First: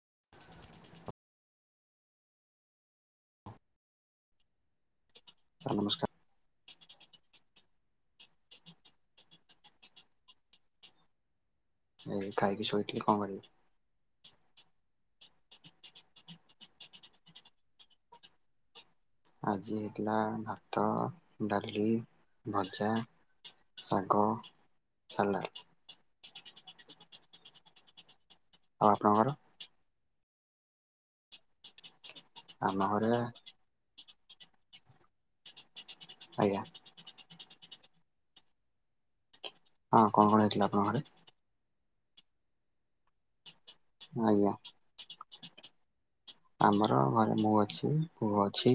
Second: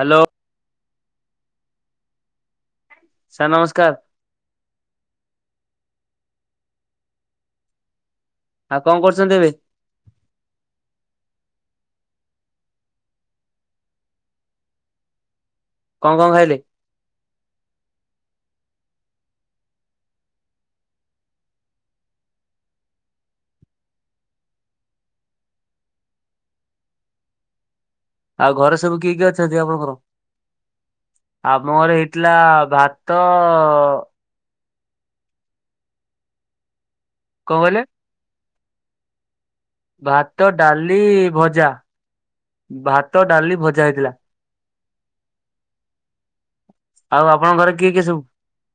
Hello. Sir ନମସ୍କାର। [inaudible] Sir ନମସ୍କାର। [inaudible] ଆଉ କଣକରୁଛନ୍ତି ଏବେ। [inaudible] ଏ ଖାଇକି ଶୋଇଥିଲି କଣକରିବି। କଣକଣ ଖାଇଲେ? [inaudible] ଆଜି ହେଇଥିଲା ଭାତ, ଡାଲି, ଭଜା। ଶାଗ, ସାଲାଟ। ଆଉ ଘରେ ସବୁ କିଏକିଏ ଅଛନ୍ତି ଆପଣଙ୍କର [inaudible] ଆମ ଘରେ ଏ ଥିଲା ଆମ ଘରେ ଭାତଅ ଆଜ୍ଞା। କଣକହିଲେ? ହଁ କଣ କଣ ଭାତ, ହେଇଥିଲା ଆପଣଙ୍କ ଡାଲି, ଘରେ ଭଜା। ଭାତ, ଡାଲି, ଭ ଆଜ୍ଞା। ଆମର ଆଉ ଘରେ ମୁଁ ଆପଣଙ୍କ କିଏ ଅଛି କିଏ ସବୁ? ପୁଅ ଅଛି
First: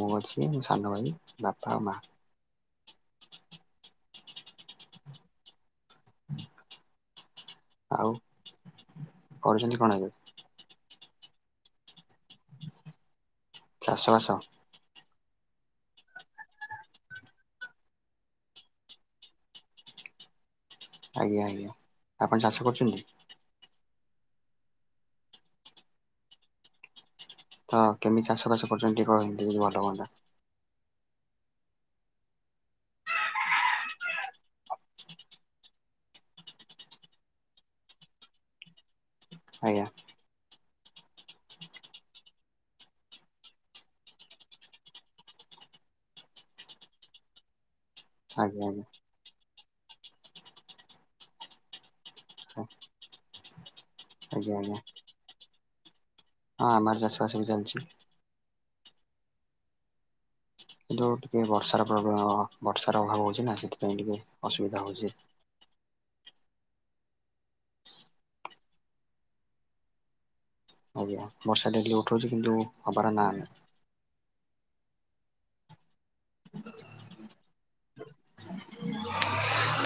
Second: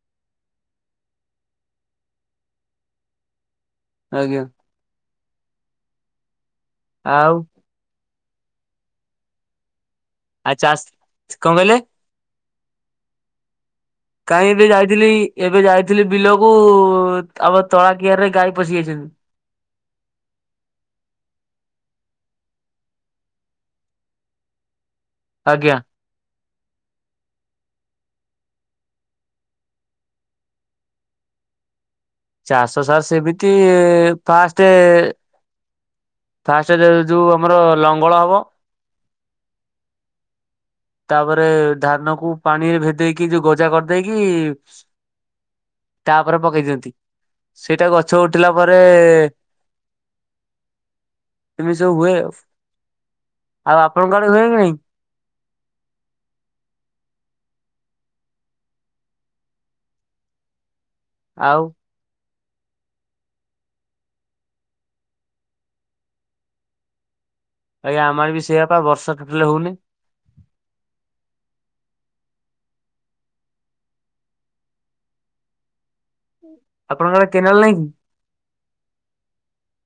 ମୁଁ ଅଛି ସାନ ଭାଇ ବାପା ମାଆ। ଆଜ୍ଞା। [inaudible] ଆଉ ଆଉ [inaudible] କରୁଛନ୍ତିକଣ ଏବେ? ଆଉ ଚାଷ୍‌କଣ କହିଲେ ଚାଷ ବାସ କାଇହିଁ ଏବେ ଯାଇଥିଲି। ଏବେ ଯାଇଥିଲି ବିଲକୁ ଆମ ତଳକିିଆରିରେ ଗାଈ ପଶିଯାଇଛନ୍ତି। [inaudible] ଆଜ୍ଞାଆଜ୍ଞା ଆପଣ ଚାଷ କରୁଛନ୍ତି। ଆଜ୍ଞା। ତ କେମିତି ଚାଷବାଷ କରୁଛନ୍ତି ଟିକେ କହନ୍ତେ ଭଲହୁଅନ୍ତା। ଚାଷ ସାର୍ ସେମିତି ଫାଷ୍ଟେ। ଫାଷ୍ଟ ଯୋଉ ଆମର ଲଙ୍ଗଳ ହବ। ଆଜ୍ଞା। ତାପରେ ଧାନକୁ ପାଣିରେ ଭେଦେଇକି ଯୋଉ ଗଜାକରିଦେଇକି। ତାପରେ ପକେଇଦିଅନ୍ତି ସେଇଟା ଗଛଉଠିଲା ଆଜ୍ଞା ପରେ। ଆଜ୍ଞା [inaudible] ଏମି ସବୁହୁଏ ଆଉ ଆପଣଙ୍କଆଡେ ହୁଏ ଆଜ୍ଞା କି ନାଇଁ। ଆଜ୍ଞା ହଁ ଆମର ଚାଷବାସ ବି ଜାଣିଚୁ। କିନ୍ତୁ ଟିକେ ଆଉ ବର୍ଷାର ପ୍ରୋବ୍ଲେମ ହବ। ବର୍ଷାର ଅଭାବ ହଉଛିନା ସେଥିପାଇଁ ଟିକେ ଅସୁବିଧା ହଉଛି। ଆଜ୍ଞା ଆମର ବି ସେଇଆପା ବର୍ଷା ଟୋଟାଲ ହଉନି। ଆଜ୍ଞା ବର୍ଷା ଦେଖଲି ଉଠଉଛି କିନ୍ତୁ ହବାର ନା ନାହିଁ। ଆପଣଙ୍କର କେନାଲ ନାଇଁ କି?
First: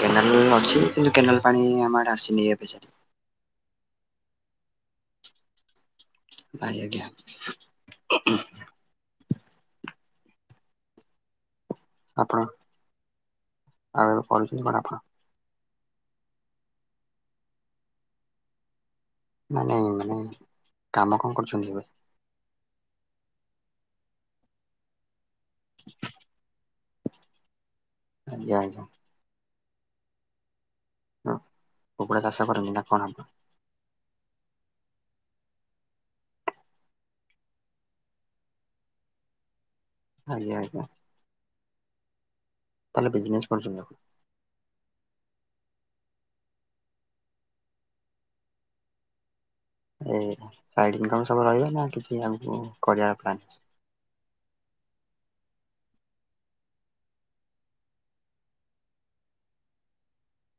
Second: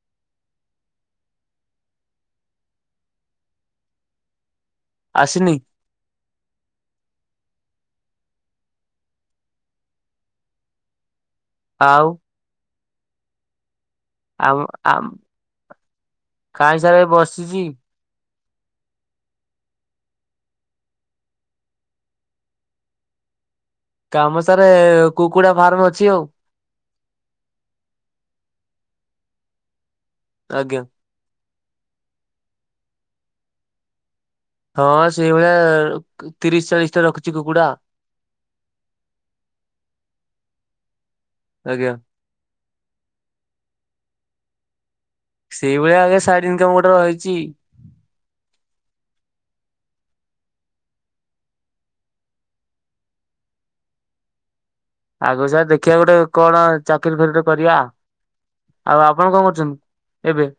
କେନାଲ ଅଛି କିନ୍ତୁ କେନାଲ ପାଣି ଆମର ଆସିନ ଏବେ ଯାଏଁ। ଆସିନି। ନାଇଁ ଆଜ୍ଞା। ଆଉ। ଆପଣ ଆଉ ଅଳ୍ପୀ ପଣା ଫଣା। ଖାଇ ସାରି ବସିଛି। ମାନେ ମାନେ କାମ କଣ କରୁଛନ୍ତି ଏବେ। କାମ ସାରେ କୁକୁଡାଫାର୍ମ ଅଛି ଆଉ। ଆଜ୍ଞା ଆଜ୍ଞା। ଆଜ୍ଞା। ହଁ କୁକୁଡ଼ା ଚାଷ କରନ୍ତି ନା କଣ। ହଁ ସେଇଭଳିଆ ତିରିଶ ଚାଳିଶ ଟା ରଖୁଛି କୁକୁଡା। [inaudible] ଆଜ୍ଞା ଆଜ୍ଞା। ଆଜ୍ଞା। ତାଲେ ବିଜିନେସ୍ କରୁଛନ୍ତି ଆପଣ? ସେଇଭଳିଆ ଆଗେ ସାଇଡ ଇନକମ ଗୋଟେ ରହିଛି। ଏ ସାଇଡ ଇନକମ ସବୁ ରହିବ ନା କିଛି ଆଗକୁ କରିବା ପ୍ଲାନ। ଆଗରୁ ସାର୍ ଦେଖିବା ଗୋଟେ କଣ ଚାକିରି ଫାକିରୀ ଗୁଟେ କରିବା। ଆଉ ଆପଣ କଣ କରୁଛନ୍ତି, ଏବେ।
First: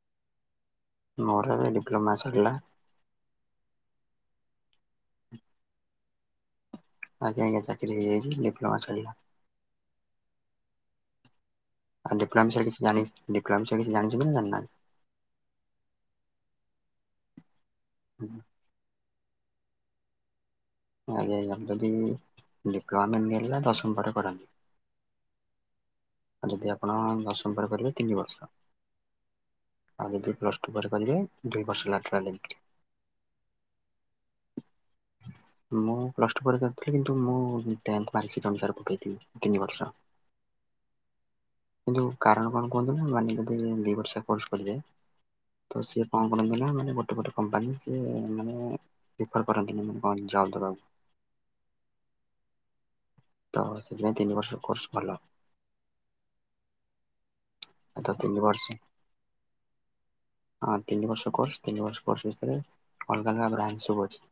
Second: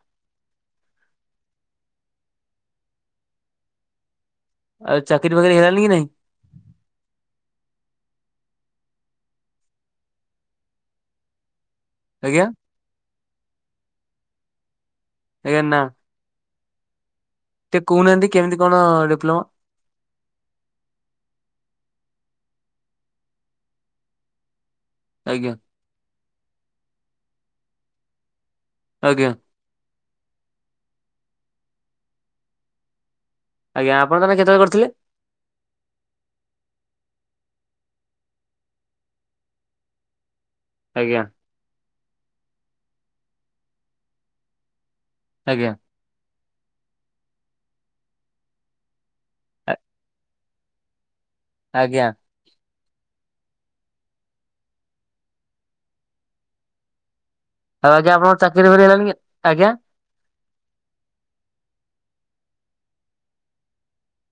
ମୋର ଏବେ ଡିପ୍ଲୋମା ସରିଲା। ଆ ଚାକିରି ବାକିରି ହେଲାଣିକି କି ନହିଁ। ଆଜ୍ଞା ଆଜ୍ଞା ଚାକିରି ହେଇଯାଇଛି, ଡିପ୍ଲୋମା ସରିଲା। ଆ ଆଜ୍ଞା ଡିପ୍ଲୋମା ବିଷୟରେ କିଛି ଜାଣି ଡିପ୍ଲୋମା ବିଷୟରେ କିଛି ଜାଣିଛନ୍ତି ନା ଜାଣିନାଁହାନ୍ତି, ଏ ନା। ଟିକେ କହୁନାହାନ୍ତି କେମିତି କଣ ଡିପ୍ଲମା। ଆଜ୍ଞାାଆଜ୍ଞା ଯଦି ଡିପ୍ଲୋମା ମିଳିଲା ଦଶମ ପରେ କରନ୍ତି। ଆଜ୍ଞା। ଯଦି ଆପଣ ଦଶମ ପରେ କରିବେ ତିନି ବର୍ଷ। ଆଜ୍ଞା। ଆଉ ଯଦି ପ୍ଲସଟୁ ପରେ କରିବେ ଦୁଇ ବର୍ଷ [inaudible] ମୁଁ ଆଜ୍ଞା ଆପଣ ତାହେଲେ କେତେବେଳେ କରିଥିଲେ ପ୍ଲସ ଟୁ ପରୀକ୍ଷା ଦେଇଥିଲି କିନ୍ତୁ ମୁଁ ଟେନ୍ତ ପରିସ ତାଙ୍କର ପକେଇଥିଲି ତିନି ବର୍ଷ। ଆଜ୍ଞା କିନ୍ତୁ କାରଣ କଣ କୁହନ୍ତୁ ନା ମାନ ଯଦି ଦି ବର୍ଷା କୋର୍ସ କରିଦିଏ। ଆଜ୍ଞା ତ ସିଏ କଣ କରଥିଲା ମାନେ ଗୋଟେ ଗୋଟେ କମ୍ପାନୀ ସ ମାନେ ବେପାର କରନ୍ତିନି କଣ ଜବ କର। ଆଜ୍ଞା। ତମେ ସେଦିନାଇ ତିନି ବର୍ର କୋର୍ସ ଭଲ। ଆଉ ତ ଆଜ୍ଞା ତିନି ଆପଣଙ୍କର ବର୍ଷ ଚାକିରି ଫରି ହେଲାଣି କି ଆଜ୍ଞା। ହଁ ତିନି ବର୍ଷ କୋର୍ସ ତିନ ବର୍ଷ କୋର୍ସ ଭିତରେ ଅଲଗା ଅଲଗା ନ୍ରଞ୍ଚ ସବୁ ଅଛି।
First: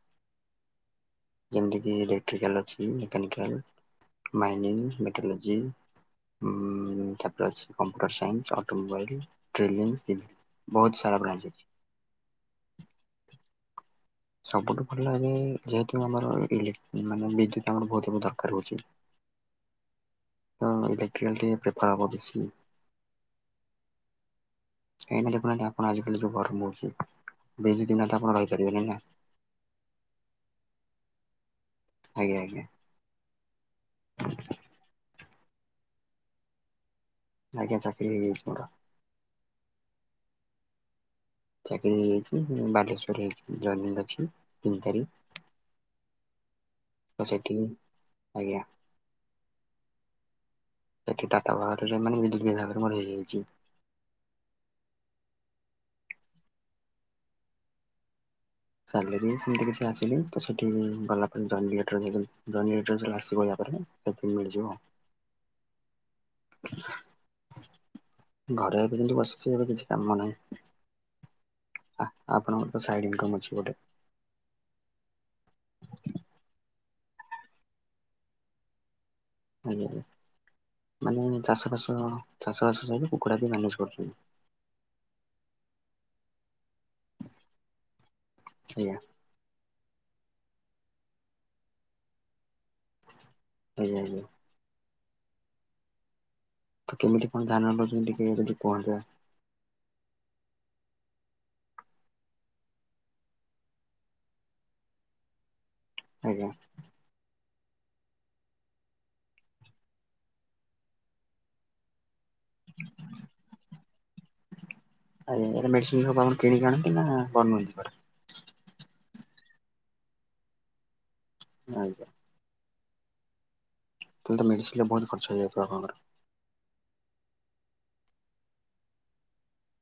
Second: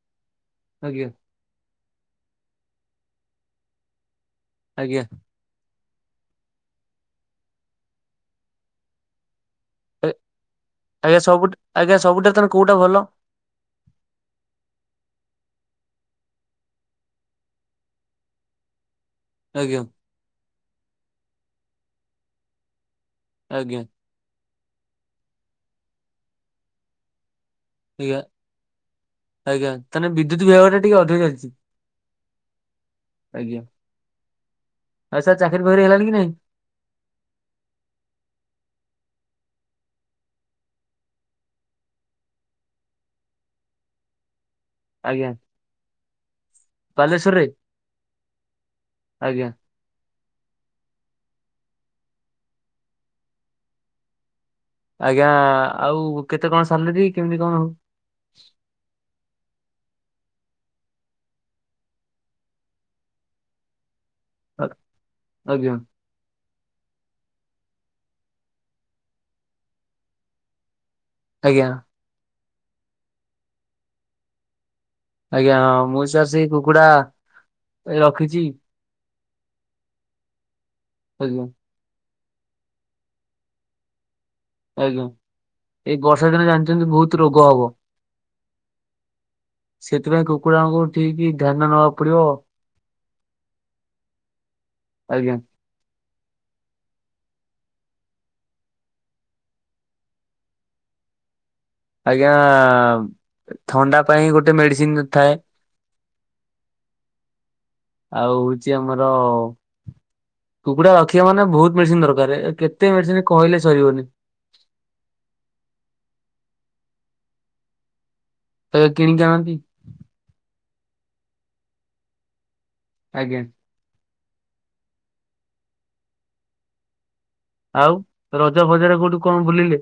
ଆଜ୍ଞା। ଯେମିତି କି ଇଲେକ୍ଟ୍ରିକାଲ ଅଛି ମେକାନିକାଲ ମାଇନିଂ ଆଜ୍ଞା ମେଟାଲୋଜି। ହୁଁ ତାପରେ ଅଛି କମ୍ପିୁଟାର ସାଇନ୍ସ ଅଟୋମୋବାଇଲ। ଟ୍ରେଲିଂ ସିଭିଲ୍ ବହୁତ ସାରା ଆଜ୍ଞା ବ୍ରାଞ୍ଚ ସବୁଠ ଅଛି ଆଜ୍ଞା ସବୁଠା ତ କୋଉଟା ଭଲ। ସବୁଠୁ ଭଲ ଏବେ ଯେହେତୁ ଆମରଇ ମାନେ ବିଦ୍ୟୁତ ଆମର ବହୁତ ଦରକାର ହଉଛି। ଆଜ୍ଞା ତ ଇଲେକ୍ଟ୍ରିକଲଟି ପ୍ରେଫାର ହେବ ବେଶି। ଆଜ୍ଞା। ସେଇନା ଦେଖୁନାହାନ୍ତି ଆପଣ ଆଜିକାଲି ଯୋଉ ଗରମ ହଉଛି ବେ ବି ଦିନ ତ ଆଜ୍ଞା ଆପଣ ରହିପାରିବେ ନାଇ ନା। ଆଜ୍ଞା ତାହେଲେ ବିଦ୍ୟୁତ ବିଭାଗର ଟା ଟିକେ ଅଧିକ ଚାଲିଚି। ଆଜ୍ଞା ଆଜ୍ଞା। ଆଜ୍ଞା। ଆଉ ସାର୍ ଚାକିରି ବାକିରି ହେଇଲାଣି କି ନାଇଁ? ଆଜ୍ଞା ଚାକିରି ହେଇଯାଇଚି ପଢା। ଚାକିରି ହେଇଯାଇଛି ବାଲେଶ୍ଵର ହେଇଛି ଜୟନ ଅଛି ତିନ ଆଜ୍ଞା ତାରିଖ। ତ ବାଲେଶ୍ଵରରେ ସେଠି ଆଜ୍ଞା ଆଜ୍ଞା। ସେଠି ଟାଟା ବାରରେ ମାନେ ବିଦ୍ୟୁତ୍ ବିଭାଗରେ ମ ହେଇଯାଇଛି। ଆଜ୍ଞା ଆଉ କେତେ କଣ ସାଲେରୀ କେମିତି କଣ ହଉ? ସାଲରୀ ସେମିତି କିଛି ଆସିଲି ତ ସେଠି ଭ ପରେ ଆସପ ଆଜ୍ଞା। ଘରେ ଏବେ କିନ୍ତୁ ବସିଛି ଏବେ କିଛି କାମ ନାହିଁ। ଆଜ୍ଞା। ଆ ଆପଣଙ୍କର ତ ସାଇଡ ଇନକମ୍ ଅଛି ଗୋଟେ ଆଜ୍ଞା ହଁ ମୁଁ ସାର୍ ସେଇ କୁକୁଡା ଏ ରଖିଛି। ଆଜ୍ଞା ମାନେ ଆଜ୍ଞା ଚାଷବାସ ଚାଷ ବାସ ସହିତ କୁକୁଡ଼ା ବି ମ୍ୟାନେଜେ କରୁଚନ୍ତି। ଆଜ୍ଞା ଏଇ ବର୍ଷା ଦିନ ଜାଣିଛନ୍ତି ବହୁତ ରୋଗ ହବ। ଆଜ୍ଞା। ସେଥିପାଇଁ କୁକୁଡ଼ାଙ୍କୁ ଠିକ ଧ୍ୟାନ ନବାକୁ ପଡିବ। ଆଜ୍ଞା ଆଜ୍ଞା। ଆଜ୍ଞା। ତ କେମିତି କଣ ଧାନ [unintelligible] ଚନ୍ତି ଟିକେ କୁହନ୍ତୁ ଆଜ୍ଞା ଥଣ୍ଡା ପାଇଁ ଗୋଟେ ମେଡିସିନ ଥାଏ ଆଜ୍ଞା। ଆଉ ହଉଛି ଆମର କୁକୁଡା ରଖିବା ମାନେ ବହୁତ ମେଡିସିନ ଦରକାର କେତେ ମେଡିସିନ କହିଲେ ସରିବନି। ଆଜ୍ଞା ଏ ମେଡ଼ିସିନ ସବୁ ଆପଣ କିଣିକି ଆଣନ୍ତି ନା [unintelligible] କିଣିକି ଆଣନ୍ତି। ଆଜ୍ଞା। ଆଜ୍ଞା। ମେଡ଼ିସିନ ରେ ବହୁତ ଖର୍ଚ୍ଚ ହେଇଯାଉଥିବ ଆପଣଙ୍କର ଆଉ ରଜ ବଜାର କୋଉଠୁ କଣ ବୁଲିଲେ?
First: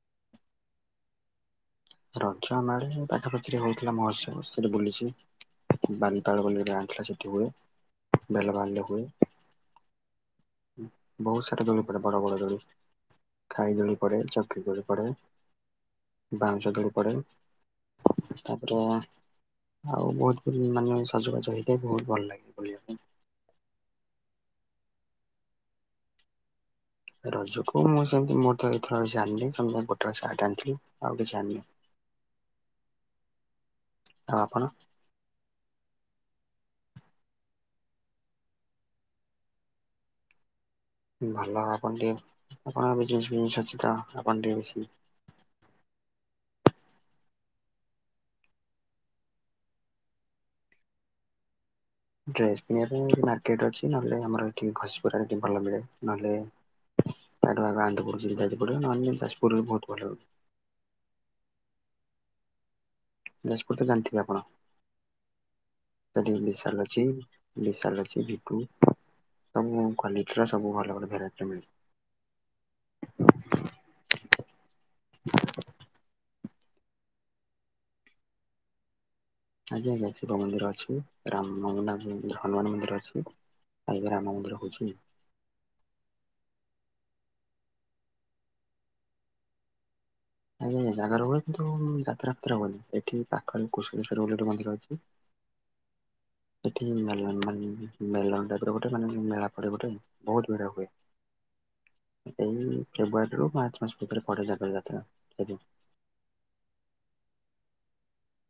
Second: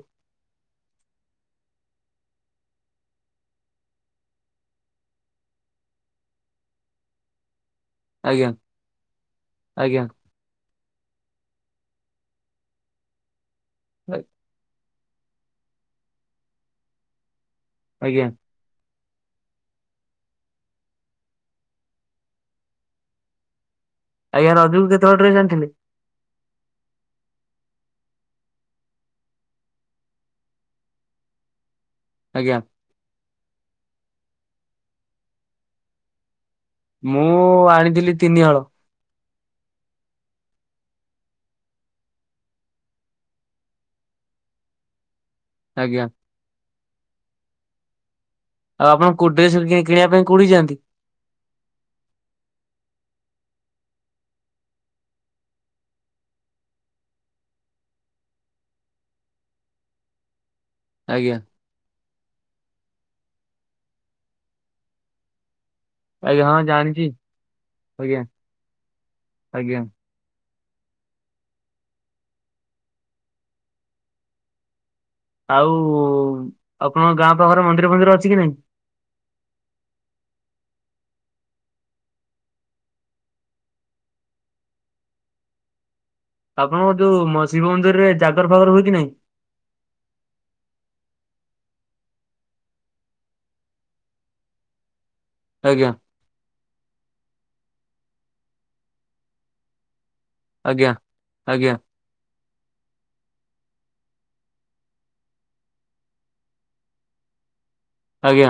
ରଜ ମାନେ ପାଖା ପାଖି ରେ ହେଉଥିଲା ମହୋତ୍ସବ ସେଠି ବୁଲିଚି। ବାଲିପାଳ ବୋଲି ଗାଁ ଥିଲା ସେଠି ହୁଏ। ଆଜ୍ଞା ବେଲ ବାଲି ରେ ହୁଏ ଆଜ୍ଞା। ବହୁତ ସାରା ଦଳକୁ ବଡ ବଡ ଦୋଳି ଖାଇ ଦୋଳି ପଡେ ଚକି ଦୋଳି ପଡେ ବା। ଝଗଡ଼ ପଡେ ଆଜ୍ଞା ତାପରେ ଆଉ ବହୁତ ମାନେ ସଜବାଜ ହେଇଥାଏ ବହୁତ ଭଲ ଲାଗେ ବୁଲିବା ପାଇଁ। ଆଜ୍ଞା ରଜକୁ କେତେହଳ ଡ୍ରେସ ଆଣିଥିଲେ? ରଜକୁ ମୁଁ ସେମିତି ମୋର ତ ଏଥର କିଛି ଆଣିନି ସେ ଗୋଟେ ହଳ ସାର୍ଟ ଆଣିଥିଲି ଆଉ କିଛି ଆଣିନି। ଆଜ୍ଞା। ଆଉ ଆପଣ ମୁଁ ଆଣିଥିଲି ତିନି ହଳ ଭଲ ଆପଣ ଟିକେ ଆପଣ [unintelligible] ଅଛି ତ ଆପଣ ଟିକେ ବେଶି ଆଜ୍ଞା। ଆଉ ଆପଣ କୋଉ ଡ୍ରେସ କିଣିବା ପାଇଁ କୋଉଠି କୁ ଯାଆନ୍ତି? ଡ୍ରେସ କିଣିବା ପାଇଁ ମାର୍କେଟ ଅଛି ନହେଲେ ଆମର ଏଠି ଘଷିପୁରାରେ ଭଲ ମିଳେ ନହେଲେ ତାଠୁ ଆଗ ଆନ୍ଦପୁର କି ଯାଜପୁର ପଡିବ ନହେଲେ ଯାଜପୁରରେ ବହୁତ ଭଲ। ଆଜ୍ଞା। ଯାଜପୁର ତ ଜାଣିଥିବେ ଆପଣ? ସେଠି ଆଜ୍ଞା ହଁ ବିଶାଲ ଅଛି ଜାଣିଛି ବିଶାଲ ଆଜ୍ଞା ଅଛି ଭିକୁ ଆଜ୍ଞା ସବୁ କ୍ୱାଲିଟିର। ସବୁ ଭଲ ଭଲ ଭେରାଇଟିର ମିଳେ। ଆଉ ଆପଣଙ୍କ ଗାଁ ପାଖରେ ମନ୍ଦିର ଫନ୍ଦିର ଅଛି କି ନାଇଁ। ଆଜ୍ଞା ଆଜ୍ଞା ଶିବ ମନ୍ଦିର ଅଛି ରାମ ମଙ୍ଗନାଥ ହନୁମାନ ମନ୍ଦିର ଅଛି। ଆ ଏବେ ରାମ ମନ୍ଦିର ହଉଛି। [inaudible] ଆପଣଙ୍କ ଯୋଉ ମ ଶିବ ମନ୍ଦିରରେ ଜାଗର ଫାଗର ହୁଏ କି ନାହିଁ। ଆଜ୍ଞା ଆଜ୍ଞା ଜାଗର ହୁଏ। କିନ୍ତୁ ଯାତ୍ରା ଫାତ୍ରା ହୁଏନି। ଏଠି ପାଖରେ କୁଶଳେସ୍ୱର ବୋଲି ଗୋଟେ ମନ୍ଦିର ଅଛି। ଆଜ୍ଞା। ସେଠି ମେଲନ ମାନେ ଯେମିତି ମେଲନ ଟାଇପର ଗୋଟେ ମାନେ ମେଳା ପଡେ ଗୋଟେ। ବହୁତ ଭିଡ଼ ହୁଏ ଆଜ୍ଞା ଆଜ୍ଞା ଏଇ ଫେବୃଆରୀରୁ ମରଚ୍ଚ ମାସ। ଏଥିରେ ପଡେ ଜାଗର ଯାତ୍ରା ଆଜ୍ଞା। ଆଜ୍ଞା।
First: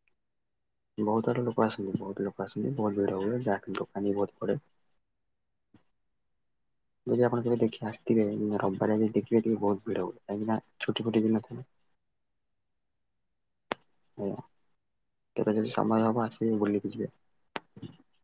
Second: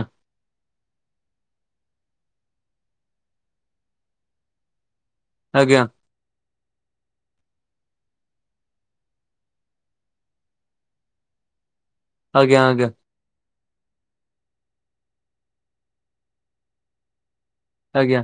ବହୁତ ଆରେ ଲୋକ ଆସନ୍ତି। ବହୁତ ଲୋକ ଆସନ୍ତି। ବହୁତ ଭିଡ଼ ହୁଏ। ଯାହା କି ଦୋକାନୀ ବୋହୁତ ପଡେ। ଆଜ୍ଞା। ଯଦି ଆପଣ କେବେ ଦେଖି ଆସିଥିବେ ରବିବାର ଯଦି ଦେଖିବେ ଟିକେ ବହୁତ ଭିଡ ହୁଏ। କାହିଁକି ନା ଛୁଟି ଫୁଟି ଦିନ ଥିବ। ଆଜ୍ଞା ଆଜ୍ଞା। ଆଜ୍ଞା କେବେ ଯଦି ସମୟ ହବ ଆସିବେ ବୁଲିକି ଯିବେ। ଆଜ୍ଞା।